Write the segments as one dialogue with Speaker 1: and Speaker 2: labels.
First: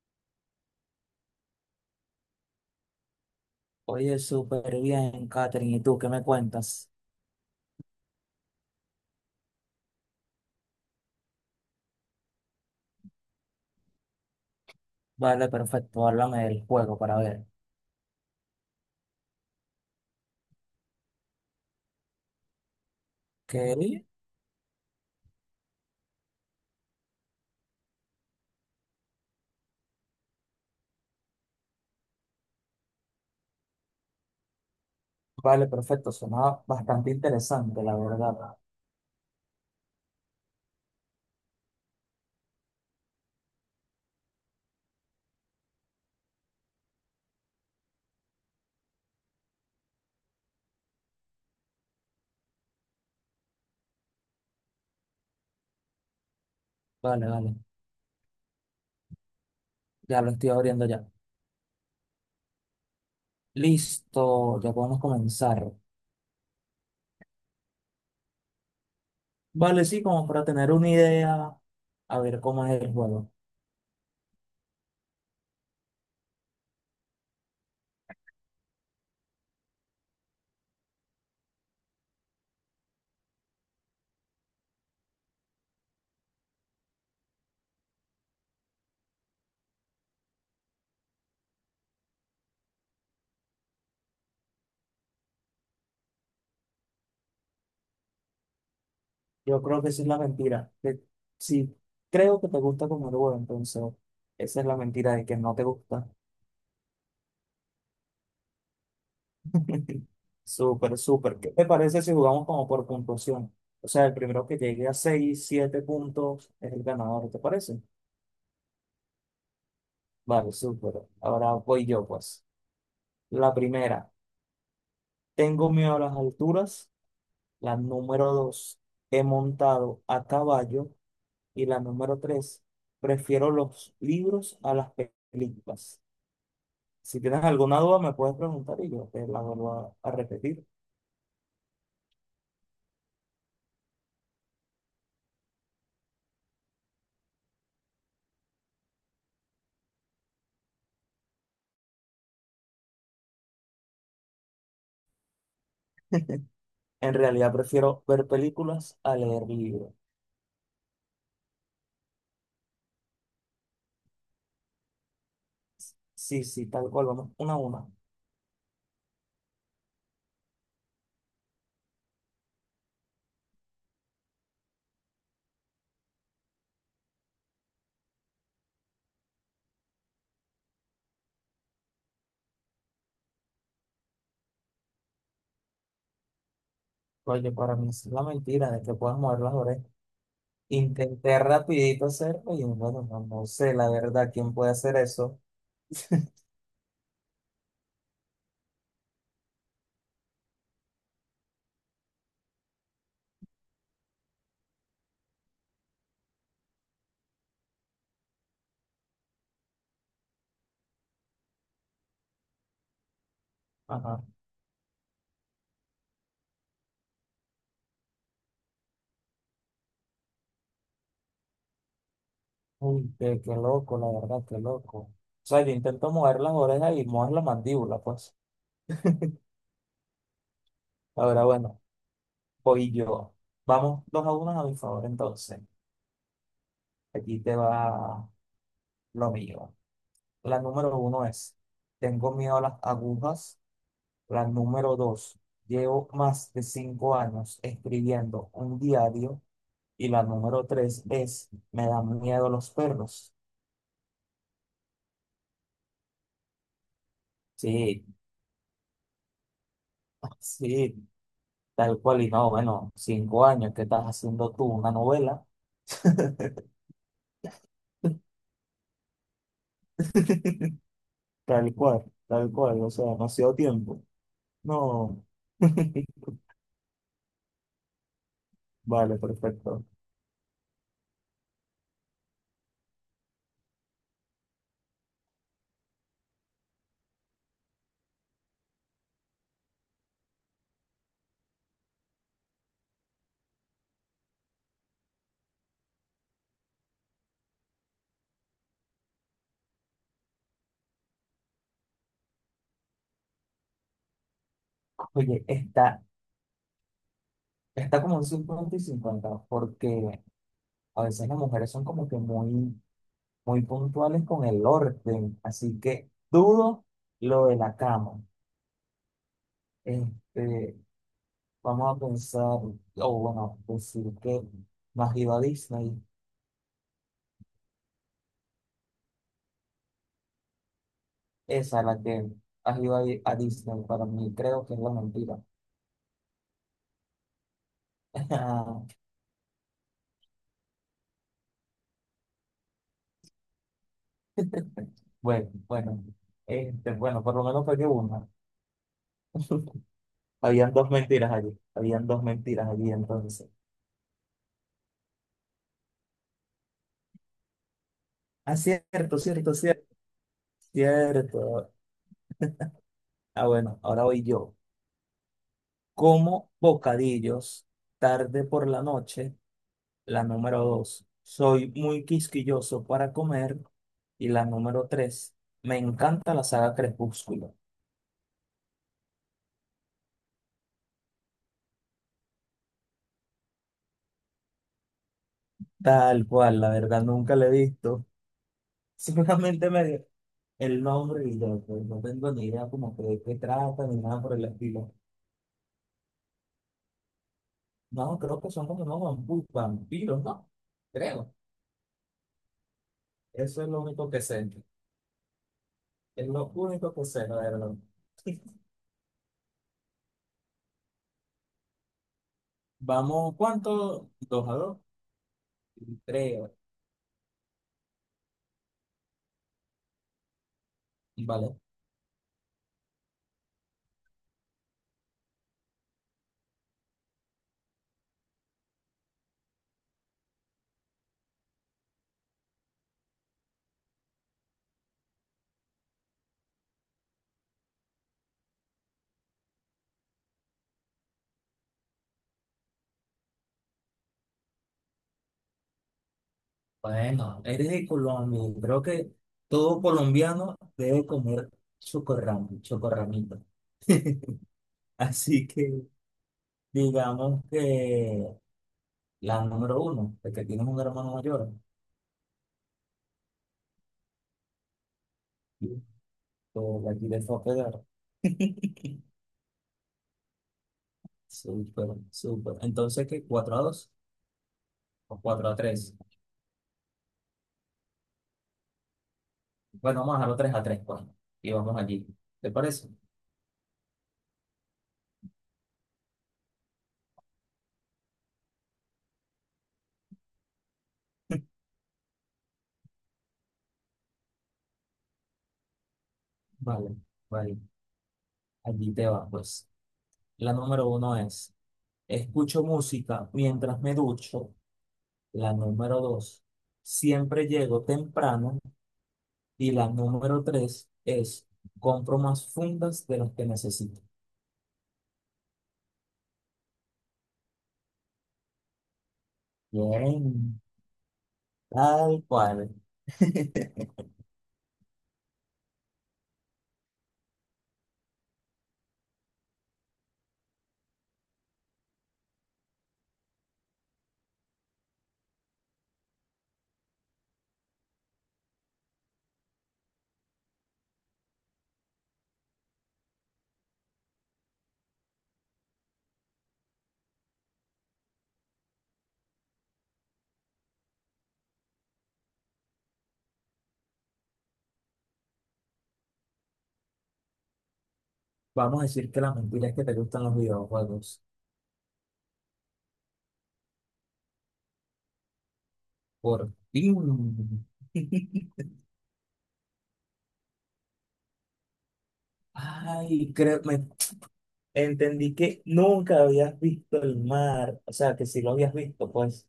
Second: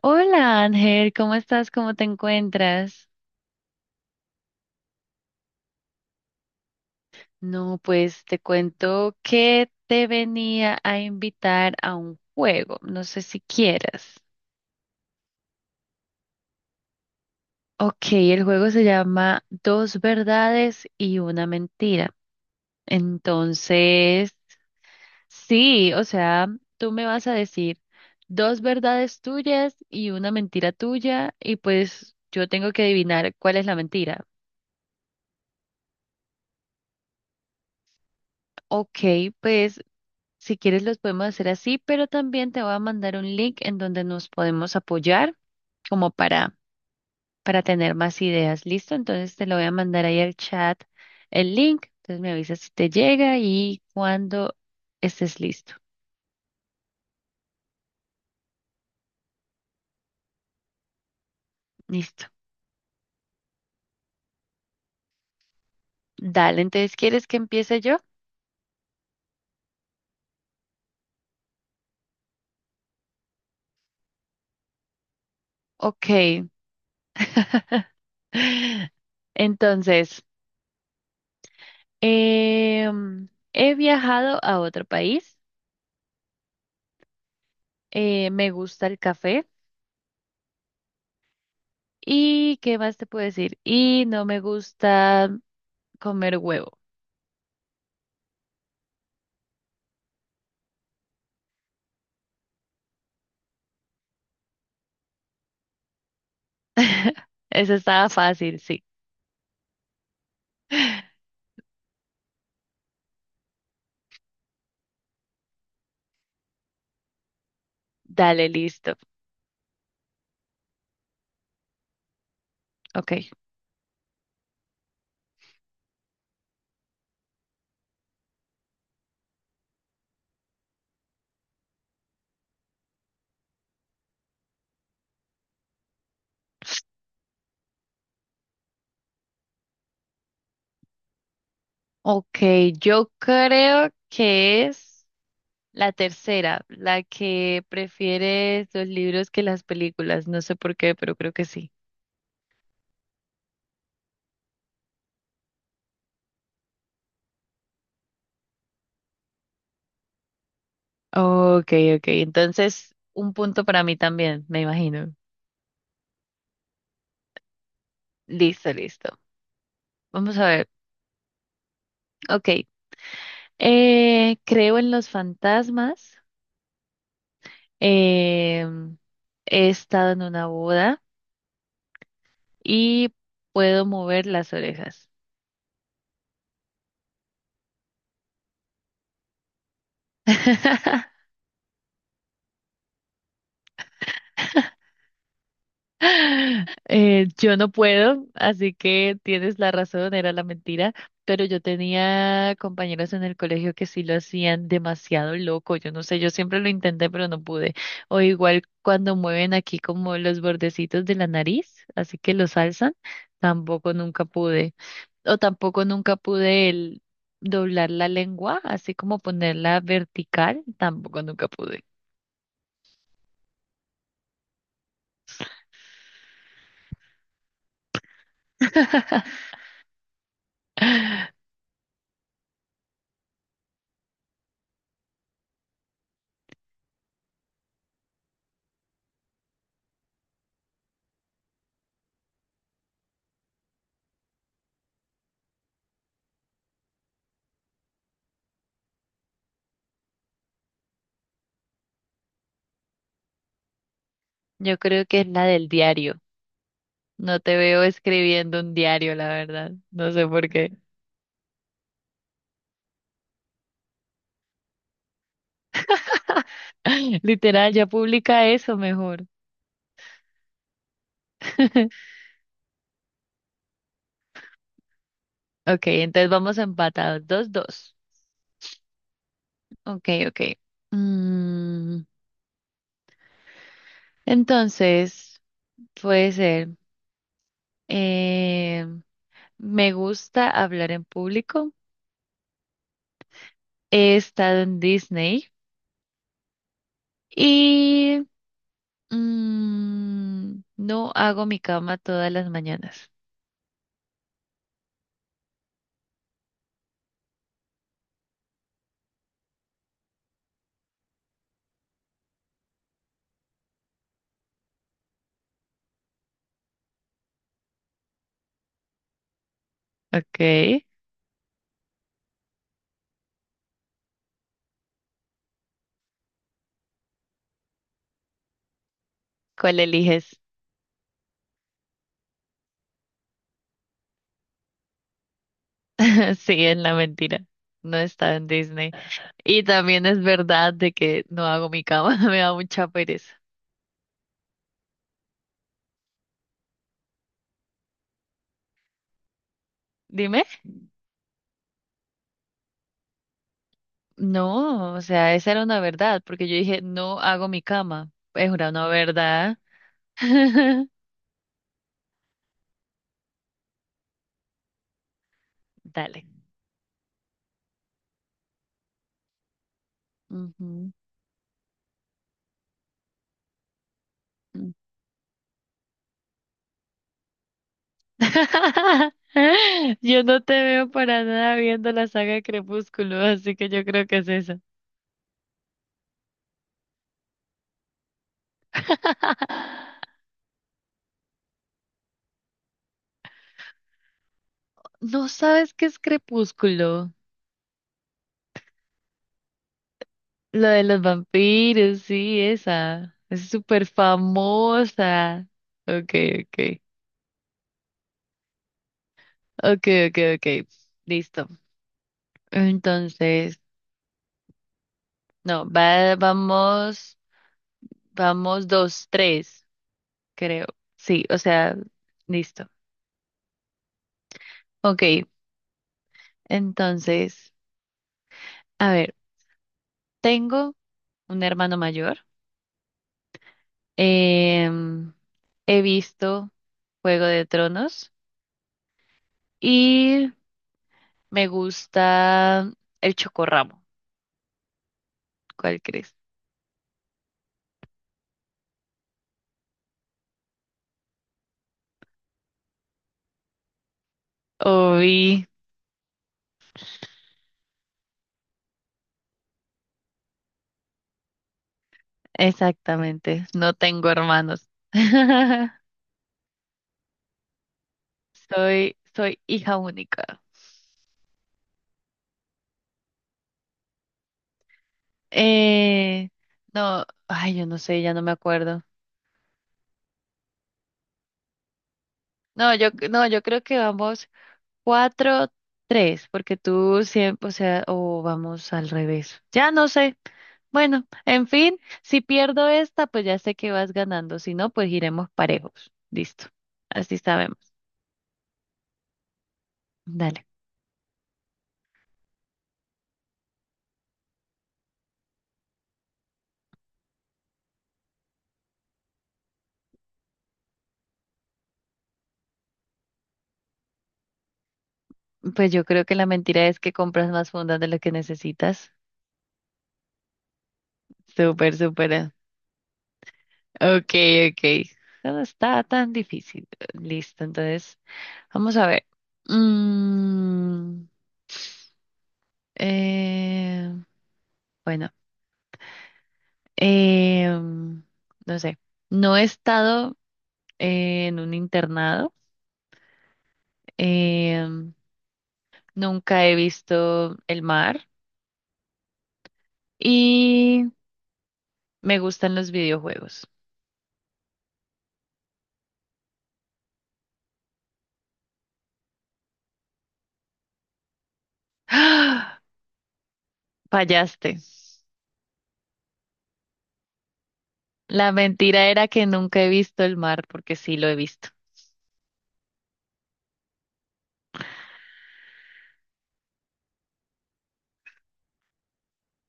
Speaker 1: Hola Ángel, ¿cómo estás? ¿Cómo te encuentras?
Speaker 2: Oye, súper bien, Katherine. ¿Y tú qué me cuentas?
Speaker 1: No, pues te cuento que te venía a invitar a un juego, no sé si quieras.
Speaker 2: Vale, perfecto. Háblame del juego para ver.
Speaker 1: Ok, el juego se llama Dos verdades y una mentira.
Speaker 2: ¿Qué?
Speaker 1: Entonces, sí, o sea, tú me vas a decir dos verdades tuyas y una mentira tuya y pues yo tengo que adivinar cuál es la mentira.
Speaker 2: Vale, perfecto. Sonaba bastante interesante, la verdad.
Speaker 1: Ok, pues si quieres, los podemos hacer así, pero también te voy a mandar un link en donde nos podemos apoyar como para tener más ideas. ¿Listo? Entonces te lo voy a mandar ahí al chat el link. Entonces me avisas si te llega y cuando estés listo.
Speaker 2: Vale, vale. Ya lo estoy abriendo ya.
Speaker 1: Listo.
Speaker 2: Listo, ya podemos comenzar.
Speaker 1: Dale, entonces, ¿quieres que empiece yo?
Speaker 2: Vale, sí, como para tener una idea, a ver cómo es el juego.
Speaker 1: Ok. Entonces, em, he viajado a otro país. Me gusta el café. ¿Y qué más te puedo decir? Y no me gusta comer huevo.
Speaker 2: Yo creo que esa es la mentira. Que sí, creo que te gusta como el juego, entonces esa es la mentira de que no te gusta.
Speaker 1: Eso estaba fácil, sí.
Speaker 2: Súper, súper. ¿Qué te parece si jugamos como por puntuación? O sea, el primero que llegue a 6 7 puntos es el ganador, ¿te parece?
Speaker 1: Dale, listo.
Speaker 2: Vale, súper. Ahora voy yo, pues.
Speaker 1: Ok.
Speaker 2: La primera, tengo miedo a las alturas. La número 2 he montado a caballo. Y la número 3 prefiero los libros a las películas. Si tienes alguna duda, me puedes preguntar y yo te la vuelvo a repetir.
Speaker 1: Ok, yo creo que es la tercera, la que prefieres los libros que las películas. No sé por qué, pero creo que sí.
Speaker 2: En realidad, prefiero ver películas a leer libros.
Speaker 1: Ok, ok. Entonces, un punto para mí también, me imagino.
Speaker 2: Sí, sí, tal cual, vamos 1-1.
Speaker 1: Listo, listo. Vamos a ver. Ok. Creo en los fantasmas. Eh, He estado en una boda y puedo mover las orejas.
Speaker 2: Oye, para mí es la mentira de que puedas mover las orejas. Intenté rapidito hacerlo y bueno, no, no sé, la verdad, ¿quién puede hacer eso?
Speaker 1: Yo no puedo, así que tienes la razón, era la mentira, pero yo tenía compañeros en el colegio que sí lo hacían demasiado loco, yo no sé, yo siempre lo intenté, pero no pude. O igual cuando mueven aquí como los bordecitos de la nariz, así que los alzan, tampoco
Speaker 2: Ajá.
Speaker 1: nunca pude. O tampoco nunca pude el doblar la lengua, así como ponerla vertical, tampoco nunca pude.
Speaker 2: Uy, qué loco, la verdad, qué loco. O sea, yo intento mover las orejas y mover la mandíbula, pues. Ahora, bueno, voy yo. Vamos 2-1 a mi favor, entonces. Aquí te va lo mío. La número uno es, tengo miedo a las agujas. La número dos, llevo más de 5 años escribiendo un diario. Y la número tres es, me dan miedo los perros.
Speaker 1: Yo creo que es la del diario. No te veo
Speaker 2: Sí,
Speaker 1: escribiendo un diario, la verdad. No sé por qué.
Speaker 2: sí, tal cual. Y no, bueno, 5 años que estás haciendo tú una novela.
Speaker 1: Literal, ya publica eso mejor.
Speaker 2: Tal cual, o sea, demasiado tiempo. No.
Speaker 1: Ok, entonces vamos empatados. Dos, dos.
Speaker 2: Vale, perfecto.
Speaker 1: Ok, ok. Mm, entonces, puede ser. eh, Me gusta hablar en público. He estado en Disney. Y mm, no hago mi cama todas las mañanas.
Speaker 2: Oye, está como un 50 y 50 porque a veces las mujeres son como que muy muy puntuales con el orden, así que dudo lo de la cama. Este,
Speaker 1: Ok.
Speaker 2: vamos a pensar, o bueno, decir que no has ido a Disney,
Speaker 1: ¿Cuál eliges?
Speaker 2: esa es la que has ido a Disney, para mí creo que es la mentira.
Speaker 1: Sí, es la mentira. No está en Disney. Y también es verdad de que no hago mi cama. Me da mucha pereza.
Speaker 2: Bueno, bueno, este, bueno, por lo menos fue que una.
Speaker 1: Dime.
Speaker 2: Habían dos mentiras allí, habían dos mentiras allí entonces.
Speaker 1: No, o sea, esa era una verdad, porque yo dije, no hago mi cama. Es
Speaker 2: Ah,
Speaker 1: una no
Speaker 2: cierto, cierto,
Speaker 1: verdad.
Speaker 2: cierto, cierto. Ah, bueno, ahora voy yo.
Speaker 1: Dale.
Speaker 2: Como bocadillos tarde por la noche, la número dos. Soy muy quisquilloso para comer. Y la
Speaker 1: Ujú.
Speaker 2: número tres, me encanta la saga Crepúsculo.
Speaker 1: Yo no te veo para nada viendo la saga de Crepúsculo, así que yo creo que es esa.
Speaker 2: Tal cual, la verdad nunca la he visto. Solamente me dio el nombre y ya, pues, no tengo ni idea como que de qué trata ni nada por el estilo.
Speaker 1: ¿No sabes qué es Crepúsculo?
Speaker 2: No, creo que son como unos vampiros, ¿no?
Speaker 1: Lo de los
Speaker 2: Creo.
Speaker 1: vampiros, sí, esa. Es
Speaker 2: Eso es lo
Speaker 1: súper
Speaker 2: único que sé.
Speaker 1: famosa. Ok,
Speaker 2: Es lo
Speaker 1: ok.
Speaker 2: único que sé, la verdad.
Speaker 1: Ok, ok, ok. Listo.
Speaker 2: Vamos,
Speaker 1: Entonces,
Speaker 2: ¿cuánto? ¿2-2?
Speaker 1: no, va,
Speaker 2: Creo,
Speaker 1: vamos, vamos dos, tres, creo. Sí, o
Speaker 2: vale.
Speaker 1: sea, listo. Ok, entonces, a ver, tengo un hermano mayor. Em, He visto Juego de Tronos y me gusta El Chocorramo. ¿Cuál crees?
Speaker 2: Bueno, eres de Colombia. Creo que todo colombiano debe comer chocorramo, chocorramito.
Speaker 1: Uy,
Speaker 2: Así que digamos que la número uno, de que tienes un hermano mayor,
Speaker 1: exactamente. No tengo hermanos.
Speaker 2: y tú la quieres fue a pegar.
Speaker 1: Soy hija única.
Speaker 2: Súper, súper. Entonces, ¿qué? 4-2 o 4-3.
Speaker 1: Eh, no, ay, yo no sé, ya no me acuerdo.
Speaker 2: Bueno, vamos a dejarlo 3-3, pues. Y vamos allí. ¿Te
Speaker 1: No, yo,
Speaker 2: parece?
Speaker 1: no, yo creo que vamos cuatro, tres, porque tú siempre, o sea, o vamos al revés. Ya no sé. Bueno, en fin, si pierdo esta, pues ya sé que vas ganando. Si no, pues iremos parejos. Listo.
Speaker 2: Vale,
Speaker 1: Así
Speaker 2: vale.
Speaker 1: sabemos.
Speaker 2: Allí te va, pues.
Speaker 1: Dale.
Speaker 2: La número uno es, escucho música mientras me ducho. La número dos, siempre llego temprano. Y la número tres es, compro más fundas de las que necesito.
Speaker 1: Pues yo creo que la mentira es que compras más fundas de lo que necesitas.
Speaker 2: Bien,
Speaker 1: Súper, súper.
Speaker 2: tal cual.
Speaker 1: Ok, ok. No está tan difícil. Listo, entonces, vamos a ver. Mm, eh, bueno, em, no sé. No he estado en un internado. em, Nunca he visto el mar y me gustan los videojuegos.
Speaker 2: Vamos a decir que la mentira es que te gustan los videojuegos.
Speaker 1: ¡Ah! Fallaste.
Speaker 2: Por fin.
Speaker 1: La mentira era que nunca he visto el mar porque sí lo he visto.
Speaker 2: Ay, creo, me entendí que nunca habías visto el mar. O sea, que si lo habías visto, pues.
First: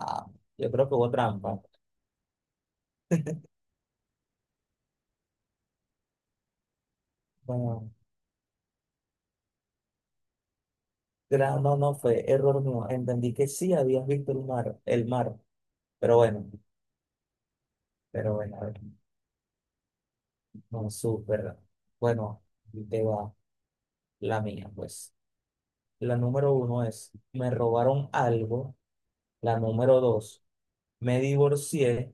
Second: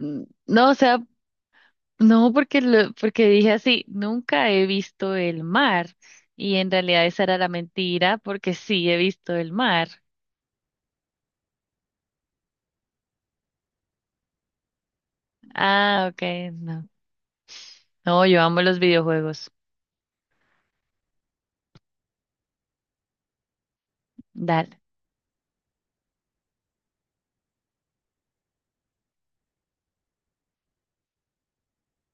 Speaker 1: Mm, no,
Speaker 2: yo
Speaker 1: o
Speaker 2: creo que
Speaker 1: sea,
Speaker 2: hubo trampa.
Speaker 1: no porque lo- porque dije así, nunca he visto el mar y en realidad esa era la
Speaker 2: Bueno,
Speaker 1: mentira porque sí he visto el mar.
Speaker 2: No, no fue error mío. Entendí que sí habías visto el mar, el mar.
Speaker 1: Ah,
Speaker 2: Pero
Speaker 1: ok,
Speaker 2: bueno,
Speaker 1: no. No, yo amo
Speaker 2: a
Speaker 1: los
Speaker 2: ver,
Speaker 1: videojuegos.
Speaker 2: no súper. Bueno, ahí te va la mía,
Speaker 1: Dale.
Speaker 2: pues. La número uno es, me robaron algo. La número dos, me divorcié.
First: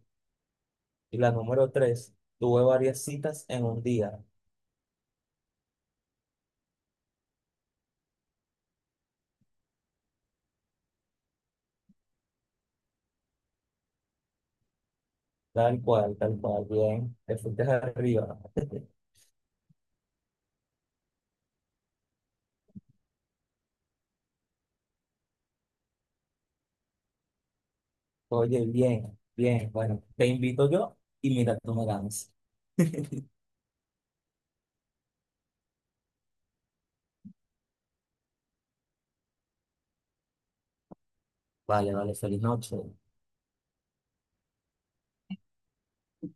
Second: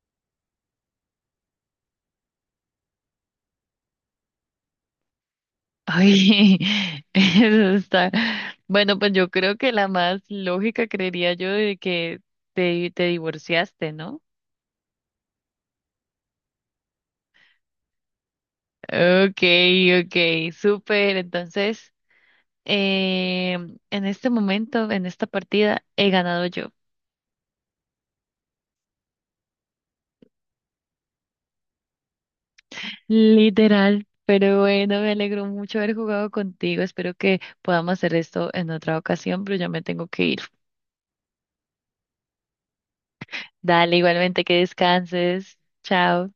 Speaker 2: Y la número tres, tuve varias citas en un día.
Speaker 1: Ay, eso está. Bueno, pues yo creo que la más lógica creería yo de que te divorciaste, ¿no?
Speaker 2: Tal cual, tal cual. Bien, te fuiste arriba.
Speaker 1: Okay, okay, súper. Entonces, eh, en este momento, en esta partida, he ganado yo.
Speaker 2: Oye, bien, bien. Bueno, te invito yo y mira, tú me ganas.
Speaker 1: Literal. Pero bueno, me alegro mucho haber jugado contigo. Espero que podamos hacer esto en otra ocasión, pero ya me tengo que ir.
Speaker 2: Vale, vale, feliz noche.
Speaker 1: Dale, igualmente que descanses. Chao.